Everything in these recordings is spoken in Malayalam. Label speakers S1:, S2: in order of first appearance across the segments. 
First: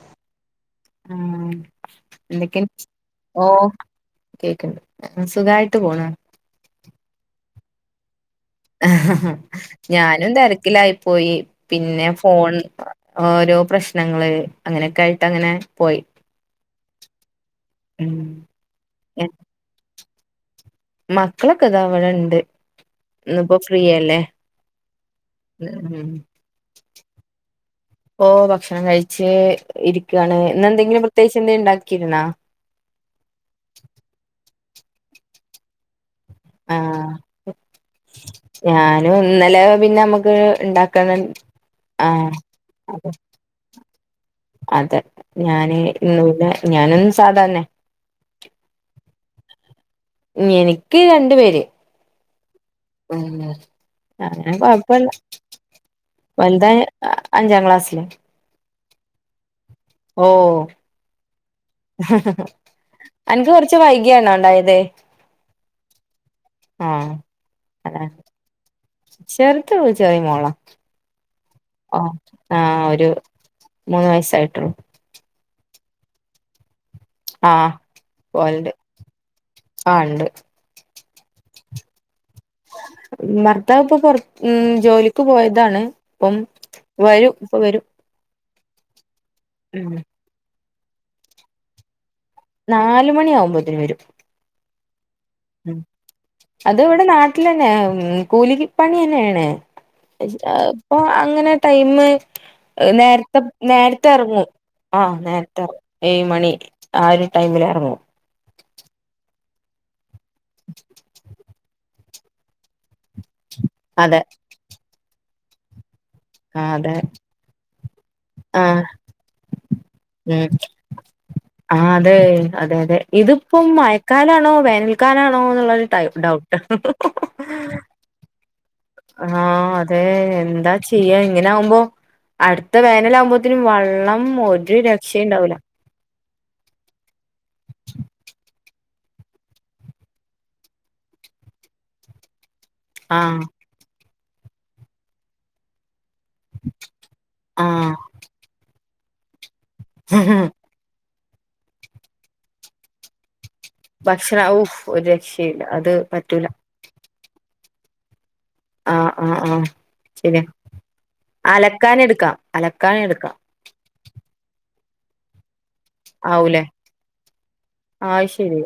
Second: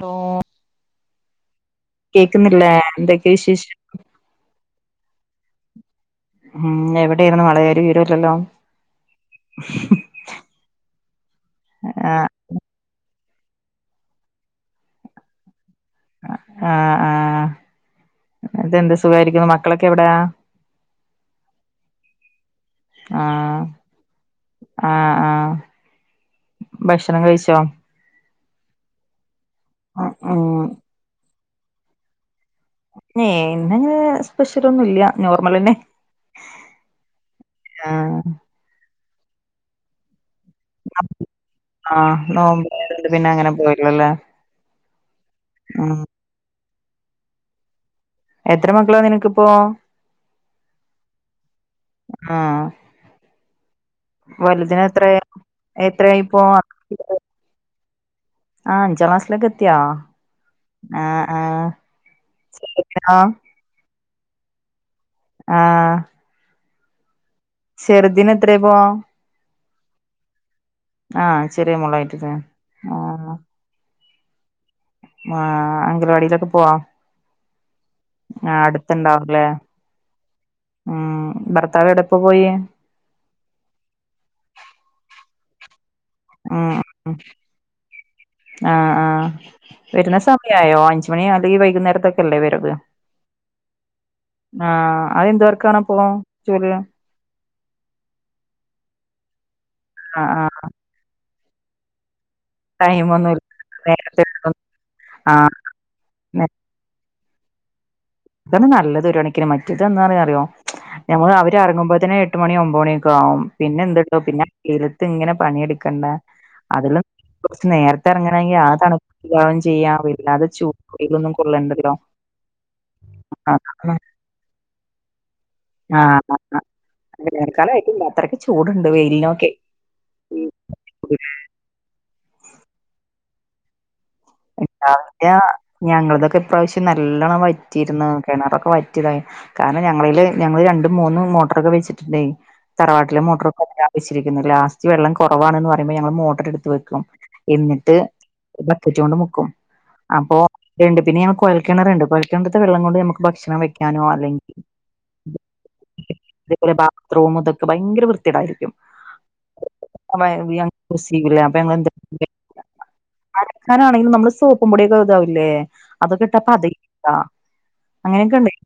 S1: ലോ
S2: ഉം എന്തൊക്കെ
S1: എന്തൊക്കെ
S2: ഓഹ്
S1: വിശേഷം
S2: കേക്ക്ണ്ട് സുഖായി ട്ട് പോണ്
S1: ഉം എവിടെയിര്ന്നു മളേ ഒരു വിവരൂല്ലല്ലോ
S2: ഞാനും തെരക്കിലായിപ്പോയി പിന്നെ
S1: ആഹ്
S2: ഫോൺ ഓരോ പ്രശ്നങ്ങള് അങ്ങനെക്കായിട്ടങ്ങനെ
S1: ആഹ് ആഹ്
S2: ഉം
S1: ഇതെന്ത് സുഖായിരിക്കുന്നു മക്കളൊക്കെവിടെ?
S2: മക്കളൊക്കെതാ അവടെണ്ട് ഇന്ന് പ്പോ
S1: ആഹ്
S2: ഫ്രീയല്ലേ
S1: ആഹ് ആഹ്
S2: ഇന്ന് ഉം
S1: ഭക്ഷണം കഴിച്ചോ?
S2: ഓഹ് ഭക്ഷണം കഴിച്ച് ഇരിക്കാണ്
S1: ഉം
S2: ഇന്നെന്തെങ്കിലും പ്രത്യേകിചെന്തേ ണ്ടാക്കിര്ന്നാ?
S1: ഏഹ് ഇന്ന് ഞ് സ്പെഷ്യലൊന്നുല്ല നോർമലെന്നെ
S2: ആഹ്
S1: ആഹ്
S2: [unintelligible] ഇന്നലെ പിന്നെ അമ്മക്ക് ഇണ്ടാക്കാനൻ ആഹ്
S1: നോമ്പായതോണ്ട് പിന്നെ അങ്ങനെ പോയില്ലല്ലേ
S2: [unintelligible] അതെ ഞാന്
S1: ഉം
S2: ഇന്ന് പിന്നെ ഞാനെന്നും സാധാര്ണെ
S1: എത്ര മക്കളാ നിനക്കിപ്പോ
S2: എനിക്ക് രണ്ട് പേര്
S1: ആഹ്
S2: [unintelligible] അങ്ങനെ
S1: വലുതിന്
S2: കൊഴപ്പല്ല
S1: എത്രേ എത്രയായിപ്പോ
S2: വലുതായാ അഞ്ചാം ക്ലാസ്സിലാ
S1: ആഹ് അഞ്ചാം ക്ലാസ്സിലൊക്കെ എത്തിയോ ആഹ് ആഹ് ചെറുതിനോ
S2: അൻക്ക് കൊറച്ച് വൈകിയാണോ ഉണ്ടായത്?
S1: ആഹ്
S2: ആഹ്
S1: ചെറ്തിന് എത്രേപ്പോ?
S2: ഇത്ര വിളിച്ചായി മോള
S1: ചെറിയ
S2: ഓ
S1: മോളായിട്ടില്ലേ
S2: ആഹ ഒരു
S1: ആഹ്
S2: മൂന്ന് വയസായിട്ടുള്ളൂ
S1: ആഹ് അംഗലവാടിലൊക്കെ പോവാ
S2: ആഹ്
S1: ആ
S2: പോവലുണ്ട്
S1: അടുത്തണ്ടാവുലെ
S2: ആഹ് ഉണ്ട്
S1: ഉം ഭർത്താവേവിടെ
S2: ഭർത്താവ് ഇപ്പൊ പുറ ഉം ജോലിക്ക് പോയതാണ് അപ്പം
S1: ഉം ഉം
S2: വരൂ ഇപ്പൊ വരും
S1: ആഹ് ആ
S2: ഉം
S1: വരുന്ന സമയായോ അഞ്ചു മണി അല്ലെങ്കിൽ വൈകുന്നേരത്തൊക്കെ
S2: നാല് മണി ആവുമ്പോത്തന് വരും
S1: ആ
S2: ഉം അത് ഇവിടെ നാട്ടിൽ തന്നെ കൂലിപ്പണി തന്നെയാണ്
S1: ആഹ് ആഹ്
S2: ഇപ്പൊ അങ്ങനെ ടൈം നേരത്തെ നേരത്തെ ഇറങ്ങും ആഹ
S1: ആഹ്
S2: നേരത്തെ ഏഴു മണി ആ ഒരു ടൈമിൽ ഇറങ്ങും
S1: അതാണ് നല്ലത് ഒരു കണക്കിന് മറ്റത് എന്താ അറിയോ ഞമ്മൾ അവര് ഇറങ്ങുമ്പോ തന്നെ എട്ട് മണി ഒമ്പത് മണി പിന്നെ എന്തു
S2: അതെ
S1: ണ്ടാവും പിന്നെ വെയിലത്ത് ഇങ്ങനെ പണിയെടുക്കണ്ട
S2: ആഹ അതെ
S1: അതിലും കുറച്ച് നേരത്തെ ഇറങ്ങണമെങ്കിൽ ആ
S2: ആഹ്
S1: തണുപ്പും ചെയ്യാ അല്ലാതെ
S2: ഉം
S1: വെയിലൊന്നും
S2: ആ
S1: കൊള്ളണ്ടല്ലോ
S2: അതെ അത അതെ ഇതിപ്പം
S1: അതാണ്
S2: മയക്കാലാണോ വേനൽക്കാലാണോ എന്നുള്ളരു ഡൗട്ട്
S1: അത്രക്ക് ചൂട്
S2: ആഹ അതെ എന്താ ചെയ്യാ ഇങ്ങനെ ആകുമ്പോ അടുത്ത വേനല് ആകുമ്പോഴേനും വെള്ളം ഒരു രക്ഷയും
S1: എ
S2: ഉണ്ടാവൂല
S1: ഞങ്ങൾതൊക്കെ പ്രാവശ്യം നല്ലോണം വറ്റിയിരുന്നു കിണറൊക്കെ വറ്റിയതായി കാരണം ഞങ്ങളില് ഞങ്ങള് രണ്ടും മൂന്നും മൊട്ടറൊക്കെ വെച്ചിട്ടുണ്ടെ തറവാട്ടില്
S2: ആഹ്
S1: മോട്ടർ ലാസ്റ്റ് വെള്ളം കുറവാ ന്ന് പറയുമ്പോ മോട്ടർ എടുത്ത് വെക്കും
S2: ആഹ്
S1: എന്നിട്ട് ബക്കറ്റ് കൊണ്ട് മുക്കും അപ്പൊണ്ട് പിന്നെ ഞ കുഴൽക്കിണർ ഉണ്ട് കൊയൽ ക്കിണറത്തെ വെള്ളം കൊണ്ട് നമുക്ക് ഭക്ഷ വെക്കാനോ
S2: ഭക്ഷണ
S1: അല്ലെങ്കിൽ
S2: ഊഫ് ഒരു രക്ഷയില്ല അത് പറ്റൂല
S1: അതെ പോലെ ബാത്ത് റൂം ഇതൊക്കെ ഭയങ്കര വൃ ത്തിയെടായിരിക്കും
S2: ആ ആഹ ആഹ ശരിയാ
S1: യൂസെയ്യൂല അപ്പൊ ഞങ്ങളെന്താ
S2: അലക്കാന് എടുക്കാം അലക്കാന് എടുക്കാം
S1: അലക്കാനാണെങ്കിലും നമ്മള് സോപ്പും പൊടിയൊക്കെ ഇതാവില്ലേ അതൊക്കെട്ട
S2: ആവൂലേ
S1: പതയില്ല
S2: ആഹ്
S1: അങ്ങനെയൊക്കെ ഉണ്ട്
S2: ശരി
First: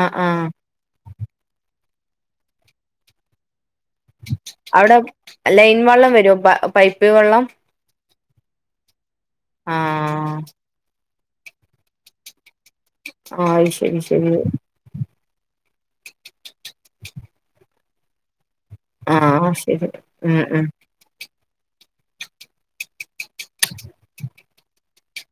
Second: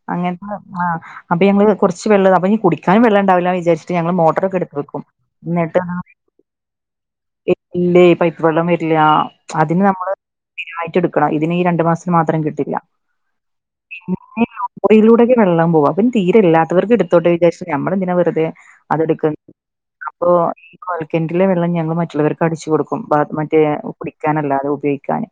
S2: ആഹ് ആഹ്
S1: അങ്ങനത്തെ ആ അപ്പൊ ഞങ്ങള് കുറച്ച് വെള്ള അപ്പം ഇനി കുടിക്കാനും വെള്ളം ഉണ്ടാവില്ല വിചാരീച്ചു മോട്ടറൊക്കെ എടുത്ത്
S2: അവിടെ
S1: വെക്കും
S2: ലൈൻ
S1: എന്നിട്ട്
S2: വെള്ളം വരോ പൈപ്പ് വെള്ളം
S1: വെള്ളം വരില്ല അതിന് നമ്മള്
S2: ആഹ്
S1: അതിനായിട്ട എടുക്കണം ഇതിന് ഈ രണ്ടു മാസത്തിന് മാത്രം കിട്ടില്ല
S2: ആഹ് ശരി ശരി
S1: പിയിലൂടെക്കെ വെള്ളം പോവൻ തീരല്ലാത്തവർക്ക് എടുത്തോട്ടെ ന്ന് വിചരിച് നമ്മള് എന്തിനാ വെറുതെ അതെടുക്ക
S2: ആഹ് ശരി
S1: അപ്പൊ
S2: ഉം ഉം
S1: വെള്ളം ഞങ്ങൾ മറ്റുള്ളവർക്ക് അടിച്ചു കൊടുക്കും മറ്റേ കുടിക്കാനല്ലാതെ ഉപയോഗിക്കാാന്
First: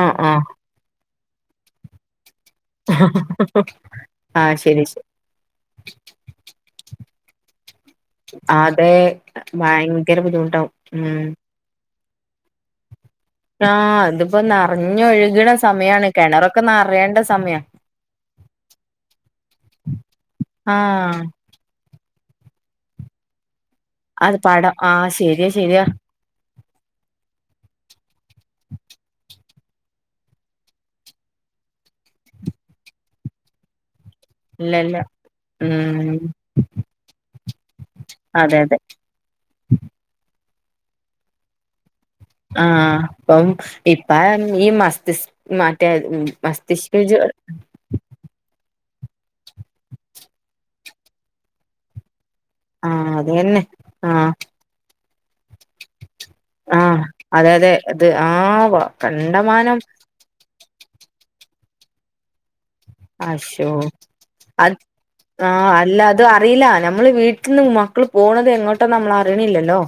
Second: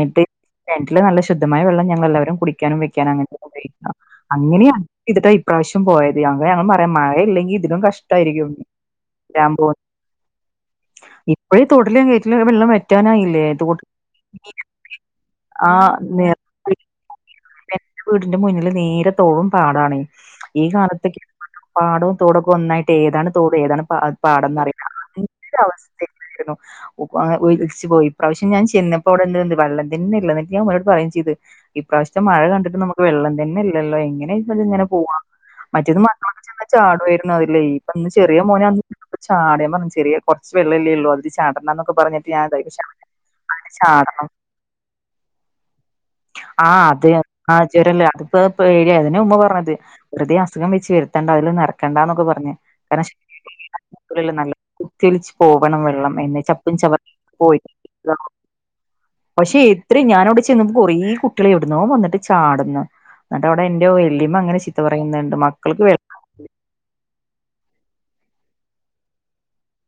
S2: ആഹ് ആഹ്
S1: കിണറ്റിലെ വെള്ളം ശുദ്ധമായ വെള്ളം ഞങ്ങൾ എല്ലാവരും കുടിക്ക
S2: [inaudible]
S1: അങ്ങനെയ
S2: ശരി ശരി
S1: ഇട്ടാ ഇപ്രാവശ്യം പോയത് അങ്ങനെ ഞങ്ങള് പറയാ മഴയില്ലെങ്കി ഇതിലും കഷ്ടമായിരിക്കും
S2: അതെ
S1: ല്ലൻ പോ
S2: ഭയങ്കര ബുദ്ധിമുട്ടാവും ഉം
S1: ഇപ്പഴ തോട്ടിലും കേറ്റിലും വെള്ളം വറ്റാനായില്ലേ
S2: ആ
S1: തോട്ടി
S2: ഇതിപ്പോ നിറഞ്ഞൊഴുകണ സമയാണ് കിണറൊക്കെ നിറയേണ്ട സമയം
S1: എന്റെ വീടിന്റെ മുന്നില് നേരെത്തോടും പാടാണ് ഈ
S2: ആഹ്
S1: കാലത്തൊക്കെ പാടവും തോടൊക്കെന്നായിട്ട് എതാണ് തോട് ഏതാണ്
S2: അത് പടം
S1: പാടന്നറിയ അ
S2: ആഹ് ശരിയാ ശരിയാ
S1: അവസ്ഥായിരുന്നു ഒലിച്ചു പോയി പ്രാവശ്യം ഞാൻ ചെന്നപ്പോ അവിടെ വെള്ളം തന്നല്ല ഞാൻ ഓനോട് പറയും ചെയ്ത് ഇപ്രാവശ്യം പക്ഷെ മഴ കണ്ടിട്ട് നമുക്ക് വെള്ളം തന്നെ ഇല്ലല്ലോ എങ്ങനെപ്പം
S2: ഇല്ല
S1: ഇതു
S2: ഇല്ല
S1: പോവാ മറ്റേത്
S2: ഉം
S1: മക്കളൊക്കെ ചെന്ന ചാടുമായിരുന്നു അയിലെ ഇപ്പൊ ഇന്ന് ചെറിയ
S2: അതെ
S1: മോനെ
S2: അതെ
S1: ചാടാ പറഞ്ഞ ചെറിയറ വെള്ളല്ലേ ഉള്ളൂ അത് ചാടണ്ടന്നൊക്കെ പറഞ്ഞിട്ട് ഞാൻ ഇതായി പക്ഷെ
S2: ആഹ് ഇപ്പം
S1: അവന് ചാടാ
S2: ഇപ്പ ഈ മസ്തിസ് മറ്റേ മസ്തിഷ്ക
S1: ത്ത്
S2: ജ്വ
S1: ആ ജൊരല്ലേ അത്പ്പ പേടിയാന്ന് ന്നെ ഉമ്മ പറഞത് വെറ്തെ അസുഖം വച്ച് വര്ത്തണ്ട അയിലൊന്നും എറക്കണ്ടാന്നൊക്കെ പറ ഞ്ഞ് കാരണം
S2: ആഹ് അതന്നെ ആഹ്
S1: [unintelligible] നല്ല കുത്തിയൊലിച്ച് പോകണം വെള്ളം. അയന്നെ ചപ്പും
S2: ആഹ്
S1: ചവറും
S2: അതെ അതെ അത്
S1: [unintelligible]
S2: ആഹ്
S1: പക്ഷെ
S2: കണ്ടമാനം
S1: എത്രിം ഞാനൗടെ ചെ റ്റെങ്ങും കൊറേ കുട്ടിയോള് എവിടുന്നോ വന്നിട്ട് ചാട്ന്ന്
S2: അശോ അത്
S1: പറയുന്നുണ്ട്
S2: ആഹ്
S1: മക്കൾക്ക് വെ
S2: അല്ല അത് അറീല നമ്മള് വീട്ട്ന്ന് മ ക്കൾ പോണത് എങ്ങോട്ടാന്നമ്മളറിണില്ലല്ലോ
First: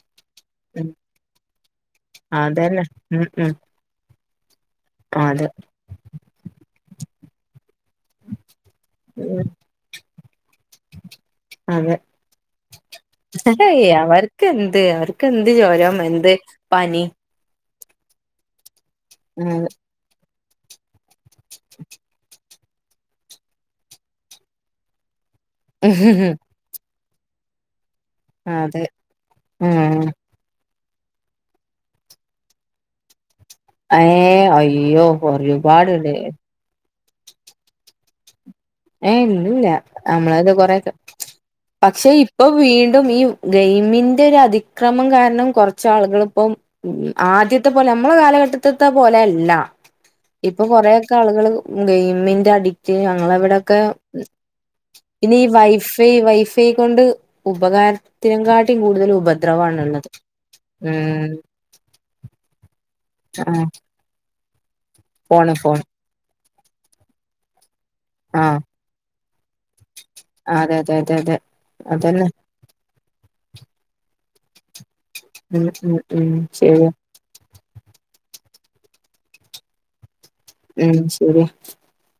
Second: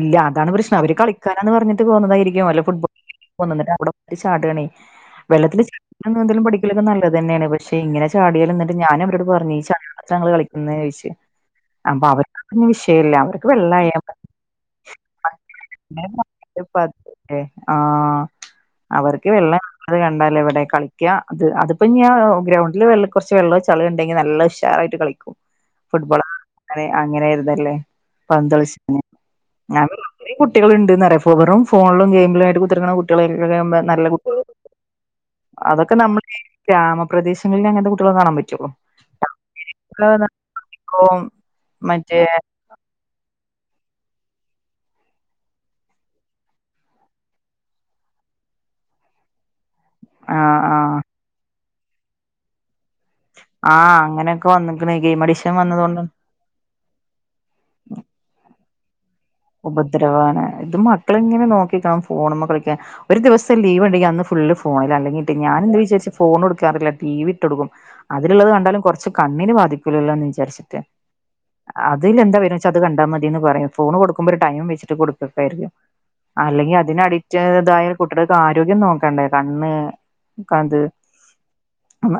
S1: ഇല്ല അതാണ് പ്രശ്നം അവര് കളിക്കാനാന്ന് പറഞ്ഞിട്ട് പോന്നതായിരിക്കും വല്ല
S2: അതന്നെ
S1: ഫുട്ബോൾ
S2: ഉം ഉം
S1: [unintelligible] അവടെ ട്ട് ചാടാണേ
S2: അതെ
S1: വെള്ളത്തില് [unintelligible] നീന്തലും പഠിക്കലൊക്കെ നല്ലതെന്നേണ് പക്ഷെ ഇങ്ങനെ ചാടിയാല് ന്നട്ട് ഞാന അവരോട്
S2: ഉം
S1: പറഞ്ഞ് ഈ ചാളിവെള്ളത്താങ്ങള് കളിക്കുന്നോയ്ച് ചോിച്ചച്ച്
S2: അതെ
S1: അപ്പൊ അവർക്ക് അതൊന്നും വിഷയേല്ല അവർക്ക് വെള്ളായാമതി
S2: അവർക്കെന്ത് അവർക്കെന്ത് ചോരം എന്ത് പനി
S1: ആ അവർക്ക് വെള്ളം
S2: ആഹ്
S1: [unintelligible] കണ്ടാല ഏവിടെ കളി അത് അതിപ്പം ഞാ ഗ്രൗണ്ടില്െ കൊറച്ച് വെള്ളം ചളി ഉണ്ടെങ്കിൽ നല്ല ഉഷാറായിട്ട് കളിക്കും
S2: [unintelligible]
S1: അങ്ങനെയൊരുതല്ലേ പന്തതുളിച്ച
S2: മ്മ്
S1: കുട്ടികളുണ്ട്ന്നറിയോ വെറും ഫോണ്ലും ഗെയിമിലും ആയിട്ട് കുത്തിര്ക്ക്ണ കുട്ട്യള് നല്ല
S2: ഏഹ് അയ്യോ
S1: അതൊക്കെ
S2: ഒരുപാടുണ്ട്
S1: നമ്മളീ ഗ്രാമം പ്രദേങ്ങളിലങ്ങൻത്തെ കുട്ടികളെ കാണാൻ പറ്റ്
S2: ഏ ഇല്ലല്ല നമ്മളൊകെ കൊറേക്കെ പക്ഷെ
S1: മറ്റേ
S2: ഇപ്പൊ വീണ്ടും ഈ ഗെയിമിന്റെ ഒരതിക്രമം കാരണം കൊർച്ചാളുകൾ ഇപ്പം ആദ്യത്തെ പോലെ നമ്മള കാല ഘട്ടത്ത്ത്തെ പോലേയല്ല
S1: ആ
S2: ഇപ്പൊ
S1: ആ
S2: കൊറേയൊക്കാളുകൾ ഗെയിമിന്റെ അഡിക്റ്റ് ഞങ്ങളവിടെ
S1: ആ അങ്ങനെയൊക്കെ വന്നിക്കണ് ഗെയിം
S2: ഇനി
S1: അഡിക്ഷൻ
S2: വൈഫൈ
S1: വന്നത് കൊണ്ട്
S2: വൈഫ് വൈഫയ് കൊണ്ട് ഉപകാരത്തിനകാട്ടിം കൂടുതല് ഉപ്
S1: ഉപദ്രവാണ് ഇത് മക്കളിങ്ങനെ നോക്കിക്കാ ഫോണിമ്മേ കളിക്കാൻ ഒരു
S2: ആ
S1: ദിവസം ലീവ് ഉണ്ടെങ്കിൽ അന്ന് ഫുള്ള് ഫോണിലാ അല്ലെങ്കിട്ട്
S2: ഫോണ്
S1: ഞാൻ
S2: ഫോൺ
S1: എന്താ വിചാരിച്ച് ഫോൺ കൊടുക്കാറില്ല ടി വി ഇട്ടൊട്ക്കും അതിലുള്ളത്
S2: ആഹ്
S1: കണ്ടാലും കൊർച്ച് കണ്ണിന് ബാധിക്കൂലല്ലോന്ന്
S2: അതെ
S1: വിചാരിച്ചിട്ട്
S2: അതെ അതെ അതെ
S1: അതിൽ
S2: അതന്നെ
S1: എന്താ വരന്നച്ചാ അത് കണ്ടാ മതീന്ന് പറയും ഫോണ് കൊടുക്കുമ്പോ ഒരു ടൈം വെച്ചിട്ട് കൊടുക്കും
S2: ഉം
S1: [unintelligible]
S2: ഉം ഉം
S1: അല്ലെങ്കി
S2: ശരിയാ
S1: അതിന ടിറ്റതായ കുട്ടികൾക്ക് ആരോഗ്യം നോക്കണ്ടെ കണ്ണ് ത്
S2: ഉം ശരിയാ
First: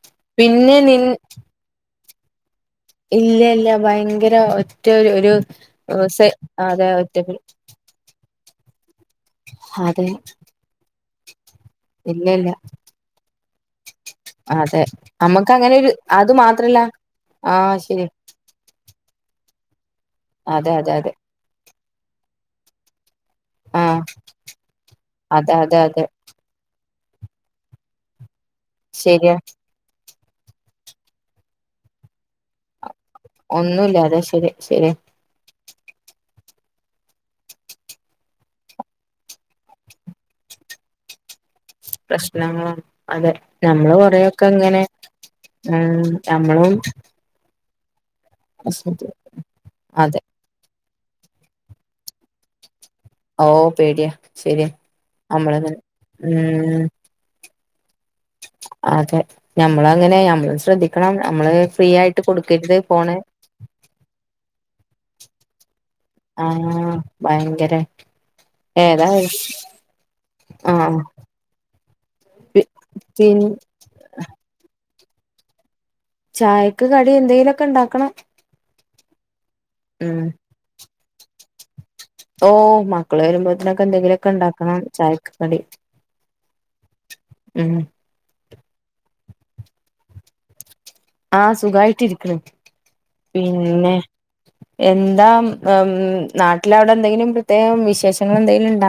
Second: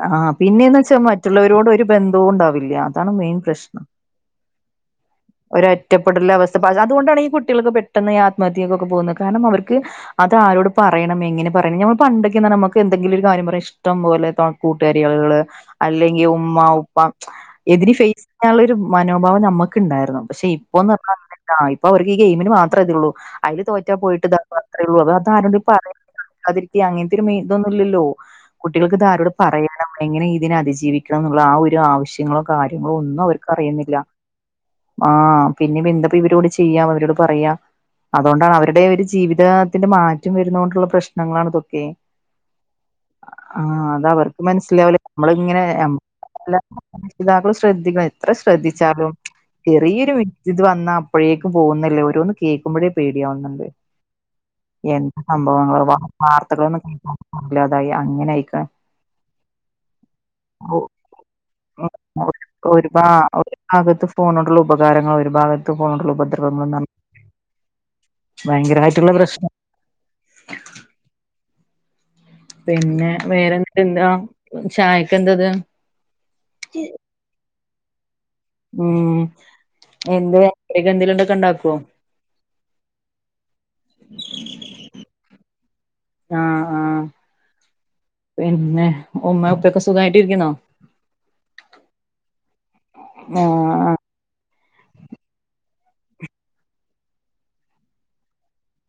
S1: ആ
S2: പിന്നെ
S1: പിന്നെയെന്ന് വെച്ചാ
S2: നിൻ
S1: മറ്റുള്ളവരോട് ഒരു ബന്ധോവും ഉണ്ടാവില്ല ഇല്ലാ അതാണ് മെയിൻ
S2: ഇല്ല ഇല്ല
S1: പ്രശ്നം
S2: ഭയങ്കര ഒറ്റ ഒരു ഒരു ഏ, സെ
S1: ഒരൊറ്റപെടലവസ്
S2: അതെ ഒറ്റ
S1: അതുകൊണ്ടാണ് ഈ കുട്ടികളൊകെ പെട്ടന്ന് ഈ ആത്മഹത്യേകൊകെ പോവുന്നെ കാരണം അവർക്
S2: അതെ
S1: അതാരോട് പറയണം എങ്ങ് ഞമ്മള്
S2: ഇല്ല ഇല്ല
S1: പണ്ടൊക്കെന്നർഞാ അമ്മകെന്തങ്കിലൊര് കാര്യം പറ്യാൻ ഇഷ്ടം പോലെ തൊൺ
S2: അതെ
S1: കൂട്ടാരികൾകള്
S2: നമ്മുക്ക് അങ്ങനെ ഒരു
S1: അല്ലെങ്കി
S2: അത്
S1: ഉമ്മ് ഉമ്മാ
S2: മാത്രല്ല
S1: ഉപ്പാ
S2: ആഹ്
S1: ഏതിനിം
S2: ശരി
S1: ഫെയ്സ് ചെയ്യാനുള്ളൊര് മനോഭാവം ഞമ്മക്ണ്ടായിരുന്നു പക്ഷെ
S2: അതെ അതെ അതെ
S1: ഇപ്പോന്നർഞാ ആ ഇപ്പൊ അവർക്ക് ഈ ഗയിമിന് മാത്രേ ഇത്ള്ളൂ അയില് തോറ്റ
S2: ആഹ്
S1: പോയിട്ട് ഇതാകു ആത്രേള്ളൂ അതാ
S2: അതെ
S1: ആരോടേലും
S2: അതെ
S1: പറയ
S2: അതെ
S1: [unintelligible] അങ്ങൻതൊര് മെയ് ഇതൊന്നുല്ലല്ലോ കുട്ടികൾക് ഇതാരോട്
S2: ശരിയാ
S1: പറയണം എങ്ങനെ ഇതിനെ അതിജീവിക്കണം ന്നുള്ള ആ ഒരു ആവശ്യങ്ങളോ കാര്യ ഒന്നും
S2: ഒന്നുല്ല
S1: അവർക്ക്റിയുന്നില്ല
S2: അതെ ശരി ശരി
S1: ആ പിന്നെ പെന്താ ഇപ്പ ഇവരോട് ചെയ്യാ അവരോട് പറയാ അതുകൊണ്ടാണ് അവരുടെ ഒരു ജീവിതത്തിന്റെ മാറ്റം വരുന്ന കൊണ്ടുള്ള പ്രശ്നങ്ങളാണ് ഇതൊക്
S2: പ്രശ്നങ്ങളാണ് അതെ
S1: ആ
S2: നമ്മള്
S1: അത അവർക്ക്
S2: കൊറെയൊക്കെ ഇങ്ങനെ
S1: മനസ്സിലാവില്ല നമ്മളിങ്ങനെ
S2: ഉം
S1: ഞമ്മള്
S2: നമ്മളും
S1: രക്ഷിതാകള് ശ്രദ്ധിക്കണം എത്ര ശ്രദ്ധിച്ചാലും ചെറിയൊരു
S2: അതെ
S1: വീഴ് ഇത് വന്നാ അപ്പോഴേക്കും പോകുന്നില്ലേ ഓരോന്ന് കേൾക്കുമ്പോഴേ
S2: ഓ
S1: പേടിയാവുന്നുണ്ട്
S2: പേടിയാ ശരിയാ
S1: എന്ത
S2: നമ്മളങ്ങനെ
S1: സംഭവങ്ങളി വാർത്തകളൊന്ന
S2: ഉം
S1: കേ അതായി അങ്ങനായിക്കാൺ
S2: അതെ ഞമ്മളങ്ങനെ ഞമ്മള് ശ്രദ്ധിക്കണം ഞമ്മള് ഫ്രീ ആയിട്ട് കൊടുക്കരുത്
S1: ഒരു ഭാ
S2: ഫോണ്
S1: ഒരു ഭാഗത്ത് ഫോണോണ്ടുള്ള ഉപകാരങ്ങൾ ഒരു ഭാഗത്
S2: ആ ഭയങ്കര ഏതാ
S1: ഭയങ്കരമായിട്ടുള്ള പ്രശ്നം
S2: ആഹ് പി
S1: പിന്നെ
S2: പിൻ
S1: വേറെ [unintelligible] എന്താ ചായക്കെന്തത്
S2: ചായക്ക് കടി എന്തെയ്‌ലൊക്കെ ഇണ്ടാക്കണം.
S1: ഉം എന്തേ [unintelligible] എന്തേലുംണ്ടൊക്കെ ഇണ്ടാക്കോ
S2: ഓഹ് മക്കള് വരുമ്പളത്തേനൊക്കെ എന്തെങ്കിലുമൊക്കെ ഇണ്ടാക്കണം ചായക്ക് കടി.
S1: ആഹ് ആഹ്
S2: ഉം
S1: പിന്നെ ഉമ്മേം ഉപ്പേക്കെ സുഖായിട്ടിരിക്കുന്നോ?
S2: ആഹ് സുഖായിട്ടിരിക്കണ് പിന്നെ
S1: ആഹ്
S2: എന്താ ഇം നാട്ടിലവിടെ എന്തെങ്കിലും പ്രത്യേകം വിശേഷങ്ങൾ എന്തേലും ഇണ്ട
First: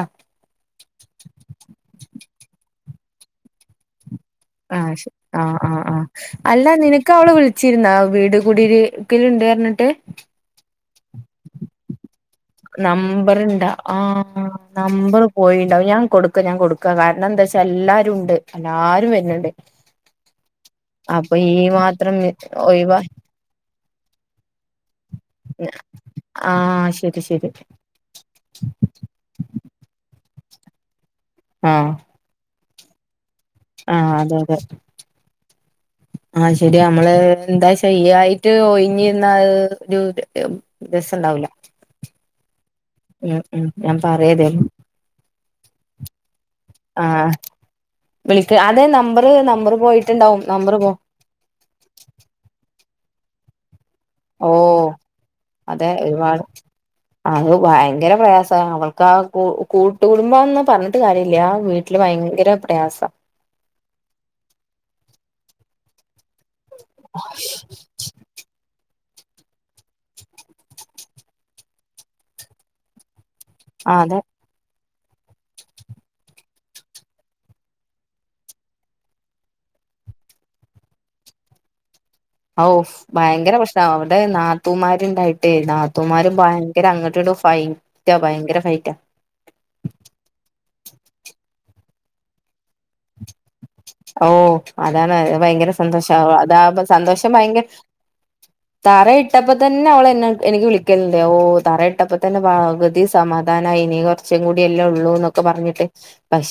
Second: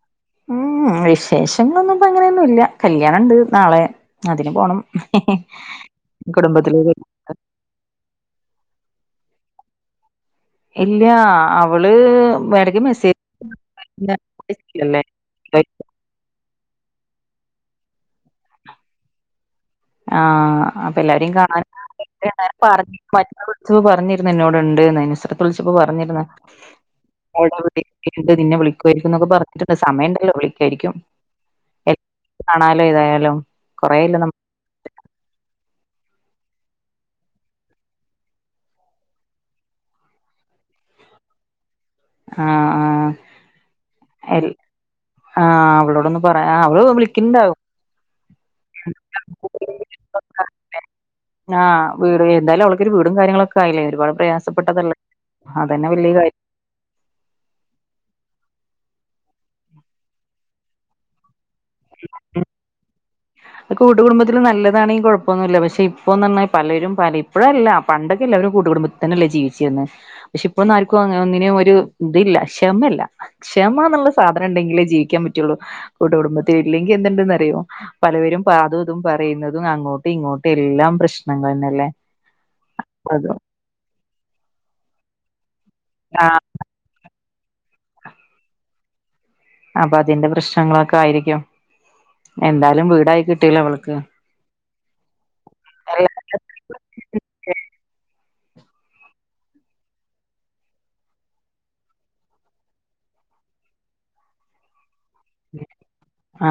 S1: ഉം വിശേഷങ്ങളൊന്നും ഇപ്പ അങ്ങനെയൊന്നും ഇല്ല കല്ല്യാണെണ്ട് നാളെ. അതിന് പോണം
S2: ആഹ് ശ ആഹ് ആഹ് ആഹ് അല്ല
S1: കുടുംബത്തിലേക്ക്
S2: നിനക്ക് അവള് വിളിച്ചിരുന്ന വീട് കൂടീരി ക്കലിണ്ട് പറഞ്ഞിട്ട്.
S1: ഇല്ലാ അവള് ഇടക്ക് മെസ്സേജ്
S2: നമ്പറിണ്ടാ ആഹ്
S1: ല്ലേ
S2: നമ്പറ് പോയിണ്ടാവും. ഞാൻ കൊടുക്കാ ഞാൻ കൊടുക്കാ കാരണം എന്താച്ച് ഇപ്പെല്ലാരും ഉണ്ട് എല്ലാരും വരുന്നെണ്ട്.
S1: ആഹ് അപ്പ എല്ലാരെയും കാണാൻ [unintelligible]
S2: ഒഴിവാ
S1: പറഞ്ഞിരുന്നെന്നോട് ഇണ്ടെന്ന്‌ നസ്രത്തു വിളിച്ചപ്പോ പറഞ്ഞിരുന്ന്
S2: ആ ശരി ശരി
S1: [unintelligible] നിന്നെ വിളിക്കുവായിരിക്കും എന്നൊക്കെ പറഞ്ഞിട്ടുണ്ട് സമയിണ്ടല്ലോ വിളിക്കുവായിരിക്കും.
S2: ആഹ്
S1: ന്നാലോ ഇതായാലും
S2: ആഹ് അതെ അതെ ആഹ് അത് ശെരിയാ നമ്മള് ഏഹ് എന്താ ശരിയായിട്ട് ഒഴിഞ്ഞീന്നാ അത് ഒരു രസം എണ്ടാവൂല്ല
S1: ആ ആ
S2: ഉം ഉം ഞാൻ പറയാ ഇതേപോ
S1: ആഹ് അവളോടൊന്ന് പറയാ ആഹ് അവള് വിളി‌ക്കിണ്ടാവും.
S2: വിളിക്ക് അതെ നമ്പറ് നമ്പറ് പോയിട്ടുണ്ടാവും നമ്പറ് പോ
S1: ആഹ് വീട് എന്തായാലും അവള് ഒരു വീടും കാര്യങ്ങളൊക്കെ ആയില്ലെ
S2: ഓഹ് അതേ
S1: വലിയ കാര്യം
S2: ഒരുപാട്. അത് ഭയങ്കര പ്രയാസാ ണ് അവൾക്കാ കൂ കൂട്ട് കുടുംബംന്ന് പറഞ്ഞിട്ട് കാര്യമില്ല വീട്ടില് ഭയങ്കര പ്രയാസ
S1: കൂട്ട് കുടുംബത്തില് നല്ലതാണെങ്കി കൊഴപ്പോന്നുല്ല പക്ഷെ ഇപ്പൊ എന്ന് പറഞ്ഞാൽ പലരും പറി ഇപ്പഴല്ല പണ്ടൊക്കെല്ലെ അവര് കൂട്ടുകുടുംമ്പത് തന്നല്ലേ ജീവിച്ചിരിന്ന പക്ഷെ ഇപ്പോഴന്നും ആർക്കും അങ്ങനെ ഒന്നിനും ഒരു ഇതില്ല ക്ഷമല്ല ക്ഷമ
S2: ആഹ്
S1: ന്ന്ള്ള
S2: അതെ
S1: സാധനം ഇണ്ടെങ്കിലേ ജീവിക്കാൻ പറ്റുള്ളൂ കൂട്ടുകുടുംബത്തില് ഇല്ലെങ്കി എന്ത്ണ്ട്ന്നറിയോ പലവരും പാത് തും പറയുന്നതും അങ്ങോട്ട് ഇങ്ങോട്ട് എല്ലാം പ്രശ്നങ്ങൾന്നല്ലേ
S2: ഔഫ് ഭയങ്കര പ്രശ്നാ അവിടെ നാത്തൂമാര്ണ്ടായിട്ട് ട്ടേ
S1: ആ
S2: നാത്തൂമ്മാരും ഭയങ്കര അങ്ങട്ട്ടും ഫൈറ്റാ ഭയങ്കര ഫൈറ്റാ
S1: അപ്പഅതിന്റെ പ്രശ്നങ്ങളൊക്കെ ആയിരിക്കും എന്തായാലും വീടായി കിട്ടിയല്ലോ അവൾക്ക്
S2: ഓഹ് അതാണ് ഭയങ്കര
S1: അല്ല
S2: സന്തോഷാ അതാവസ് സന്തോഷം ഭയങ്ക തറയിട്ടപ്പോ തന്നെ അവളന്നെ എനിക്ക് വിളിക്കല്ണ്ട് ഓഹ് തറയിട്ടപ്പോതന്നെ പകുതി സമാ മാധാനായിനി ഇനി കുറച്ചും കൂട്യല്ലെ ഉള്ളൂ ന്നൊക്കെ പറഞ്ഞിട്ട്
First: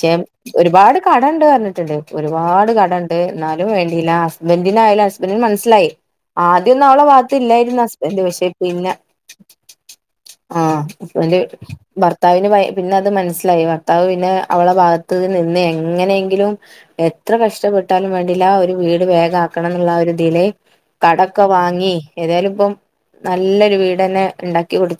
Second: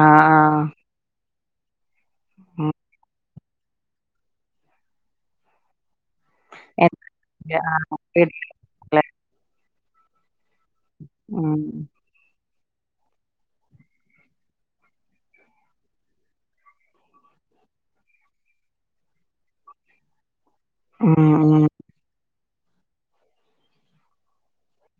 S1: ആ ആ
S2: ഒരുപാട് കടംണ്ട് പറഞ്ഞു ട്ട്ണ്ട് ഒരുപാട്
S1: ഉം
S2: കടംണ്ട് എന്നാലും വേണ്ടിയില്ല ഹസ്ബൻഡ്നായാലും ഹസ്ബൻറിന് മനസ്സിലായി ആദ്യഒന്നും
S1: എ-
S2: അവളെ ഭാത്ത്
S1: ആ,
S2: ഇല്ലേയിരുന്നു ഹസ്ബന്റ്
S1: വീട്ടിലല്ലേ.
S2: പക്ഷെ പിന്നെ ആഹ് ഹസ്ബന്റ്
S1: ഉം
S2: ഭർത്താവിന്റെ വയ്- പിന്നെ അത് മനസ്സിലായി ഭർത്താവ് പിന്നെ അവളെ ഭാഗത്ത് നിന്ന് എങ്ങനെയെങ്കിലും എത്ര കഷ്ടപ്പെട്ടാലും വേണ്ടില്ല ഒരു വീട് വേഗാക്കണം ന്ന്ള്ള ആ ഇതീല്
S1: ഉം
S2: കടൊക്കെ
S1: ഉം.
S2: വാങ്ങി ഏതായാലും ഇപ്പം നല്ലൊരു വീട് തന്നെ ഇണ്ടാക്കി കൊടുത്തു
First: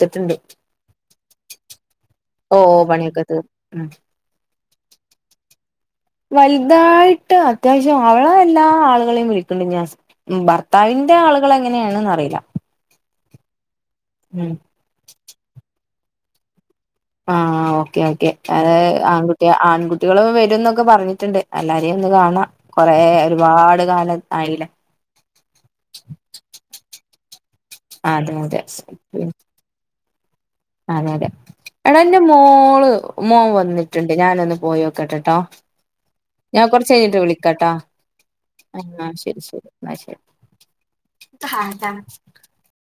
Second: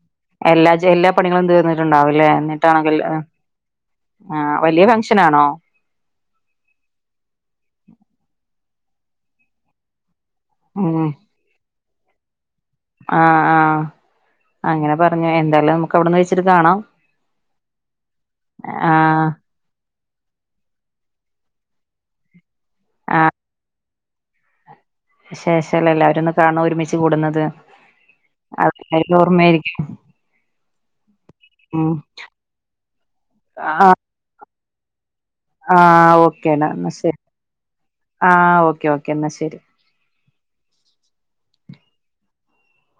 S1: എല്ലാ ജെല്ലാ പണികളും തീർന്നിട്ടുണ്ടാവുംല്ലേ
S2: ഓ
S1: എന്നിട്ടാണെങ്കില്
S2: പണിയൊക്കെ തീർന്നു ഉം
S1: ആഹ് വലിയ ഫങ്ഷനാണോ
S2: വൽതായിട്ട് അത്യാവശ്യം അവളെ എല്ലാ ആള്കളെയും വിളിക്ക്ണ്ട് ന്യാസ് ഉം
S1: ഉം
S2: ഭർത്താവിന്റെ ആള്കൾ എങ്ങനെയാണെന്ന് അറിയില്ല
S1: ആഹ് ആഹ്
S2: ഉം
S1: അങ്ങനെ പറഞ്ഞ് എന്തായാലും നമുക്ക് അവിടന്ന് വെച്ചിട്ട് കാണാം
S2: ആഹ്ഓക്കെ ഓക്കെ അഅ്
S1: ആഹ്
S2: ആൺകുട്ടി ആൺകുട്ട് ൺകുട്ടികളും വരും ന്നൊക്കെ പറഞ്ഞിട്ട്ണ്ട് എല്ലാരെയും ഒന്ന് കാണാം കൊറേ ഒരുപാട് കാലത് ആയില്ലേ
S1: ശേഷല്ലേ എല്ലാരൊന്ന് കാണാ ഒരുമിച്ച് കൂടുന്നത്.
S2: അതെ അതെ
S1: അതിന്റെ ഓർമയാരിക്കും
S2: അതെ യതെ എടാ ഇൻ്റെ മോള് മോൻ
S1: ആഹ്
S2: വന്ന്ട്ട്ണ്ട് ഞാനൊന്ന് പോയോക്കെട്ടെ ട്ടോ
S1: ആഹ്
S2: ഞാ
S1: ഓക്കേടാ എന്നാ ശരി
S2: കൊർച്ചയ്ഞ്ഞിട്ട് വിളിക്കാട്ടാ
S1: ആഹ് ഓക്കേ ഓക്കേ എന്നാ
S2: ശരി
S1: ശെരി
S2: ശരി എന്നാ [unintelligible]